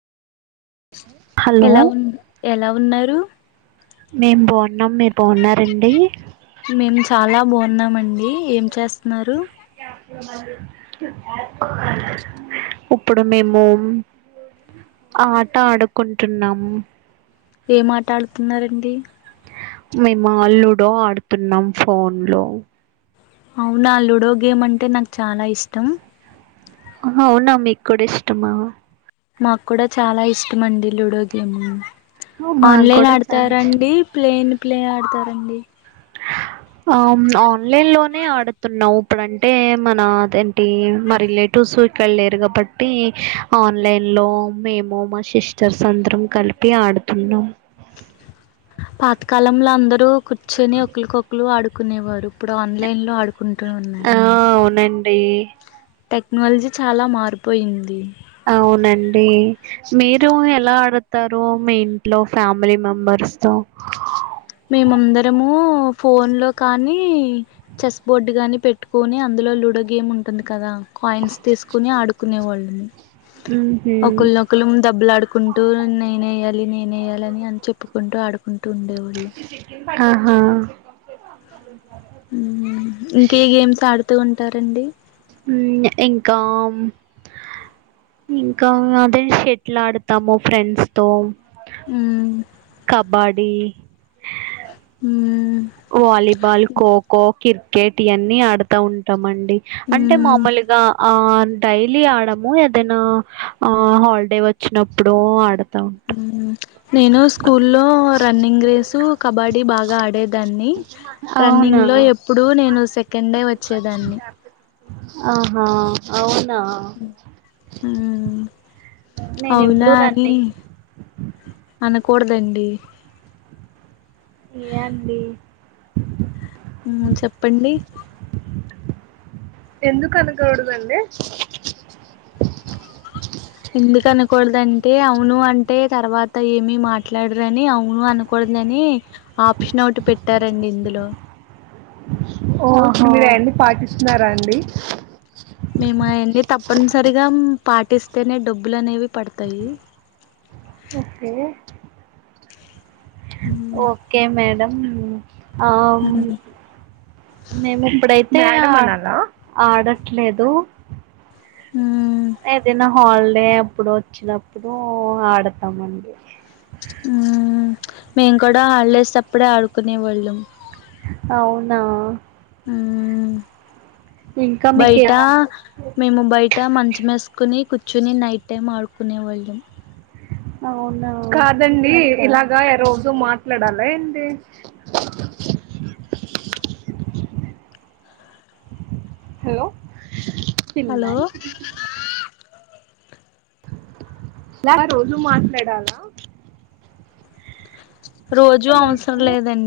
Hello ఎలా ఉన్, ఎలా ఉ ఉన్నరు? మేం బాగున్నాం, మీరు బాగున్నారండి? మేము చాలా బాగున్నామండి, ఏం చేస్ త్న్నారు? ఇప్పుడు మేము ఆట ఆడుకుంటున్నాము. ఏం మాటడుతున్నారంండి మేమా లూడో ఆడుతున్నాం. ఫోన్ లో అవునా లూడో గేమ్ అంటే నాక్ చానా ఇష్టం కూడ్ ఇష్టమా మాకు కూడా చాలా ఇష్టం అండి. లూడో గేమ్ మాకు ఆన్లైన్ కూడా చాలా ఇష్టం ఆడతారంండి ప్లేన్ ప్లే ఆడతారండి. ఆమ్ ఆన్లైన్ లోనే ఆడుతున్నాం. ఉప్పుడంటే మన దేంటి మా రిలేటివ్స్ ఇక్కడ లేరు కాబట్టి. ఆన్లైన్ లో మేము మా సిస్టర్స్ అందరం కలిపి ఆడుతున్నాం. పాత కాలంలో అందరూ కుచ్ కూర్చొని ఒకలుకొక్కలు ఆడుక్ కునేవారు ఇప్పుడు ఆన్లైన్ లో ఆడుత్ ఆ అవునండి టెక్నాల్జీ చాలా మారిపోయింది. అవునండి. మీరు ఎలా ఆడతారు మీ ఇంట్లో ఫ్యామిలీ మెంబర్స్ తో మేమందరము ఫోన్ లో కానీ, చెస్ బోర్డు గాని పెట్టుకొని. అందులో లూడో గేమ్ ఉంటుంది కదా. క్వాయిన్స్ తీసుకుని ఆడు క్కునేవాళ్ళని ఉహు ఒకల్నొకలం దెబ్బలు ఆడుకుంటూ నేనేయ్యల్ లి నేనేయాలని అని చెప్పుకుంటూ, ఆడుకుంటూ ఉండేవాళ్ళం. ఆహా ఉమ్మ్ ఇంకే గేమ్స్ ఆడుత్ తూ ఉంటారండి ఉమ్మ్ ఇంకా ఇంకా అదే షెట్ల్ ఆడతాము ఫ్రెండ్స్ తో. ఉమ్మ్ కబాడీ ఉమ్ వాలీబాల్, ఖోఖో, కిర్ కేట్ ఈ అన్ని ఆడతా ఉంటామండ్. డి అంటే మ్మ్ మామూలుగా ఆ డైలీ ఆడము ఏదైనా. ఆ హాలిడే వచ్చినప్పుడో ఆడత్ ఉమ్ నేను స్కూ లో రన్నింగ్ రేసు, కబాడీ బాగా ఆడేదాన్ న్ని అవునా రన్నింగ్ లో ఎప్పుడుూ నేను సెకండే వచ్చేదాన్ని. ఆహా అవున్ నా మ్మ్ నేను అవునా ఎప్పుడు రన్నింగ్ కూడదండి ఏ అండి ఉమ్ చెప్పండి. ఎందుకు అనుకోకూడదండి ఇందుకనుకూడదన్ టే అవును అంటే తర్వాత ఏమి మాట్లాడరని అవు మో అనకూడదని ఆప్షన్ అవుట్ పెట్టారండి ఇందులో మీరు అయన్ని పాటిస్తున్నారా అండి మేము అయన్నీ తప్పనిసరిగా పాటిస్తేనే డబ్బులు అనేవి పడతాయి ఓకే మ్ ఓకే మేడం అవునా ఆ మ్ మేము ఇపుడైత్ [inaudible] ఆడట్లేదు మ్ అదేనా హాలిడే అప్పుడు వచ్చినప్పుడు ఆడతామండి ఉ మేము కూడా హాలిడేసప్పుడే ఆడుకునేవాళ్ళం అవునా ఇంకా మీకే బయట మేము బయట మంచమేసుకుని కుచ్ కూర్చొని నైట్ టైం ఆడుకునేవాళ్ళం అవునా హలో హలో పిన్నాయి రోజూ మాట్లాడాలా రోజూ ఏ అవసరం లేదండి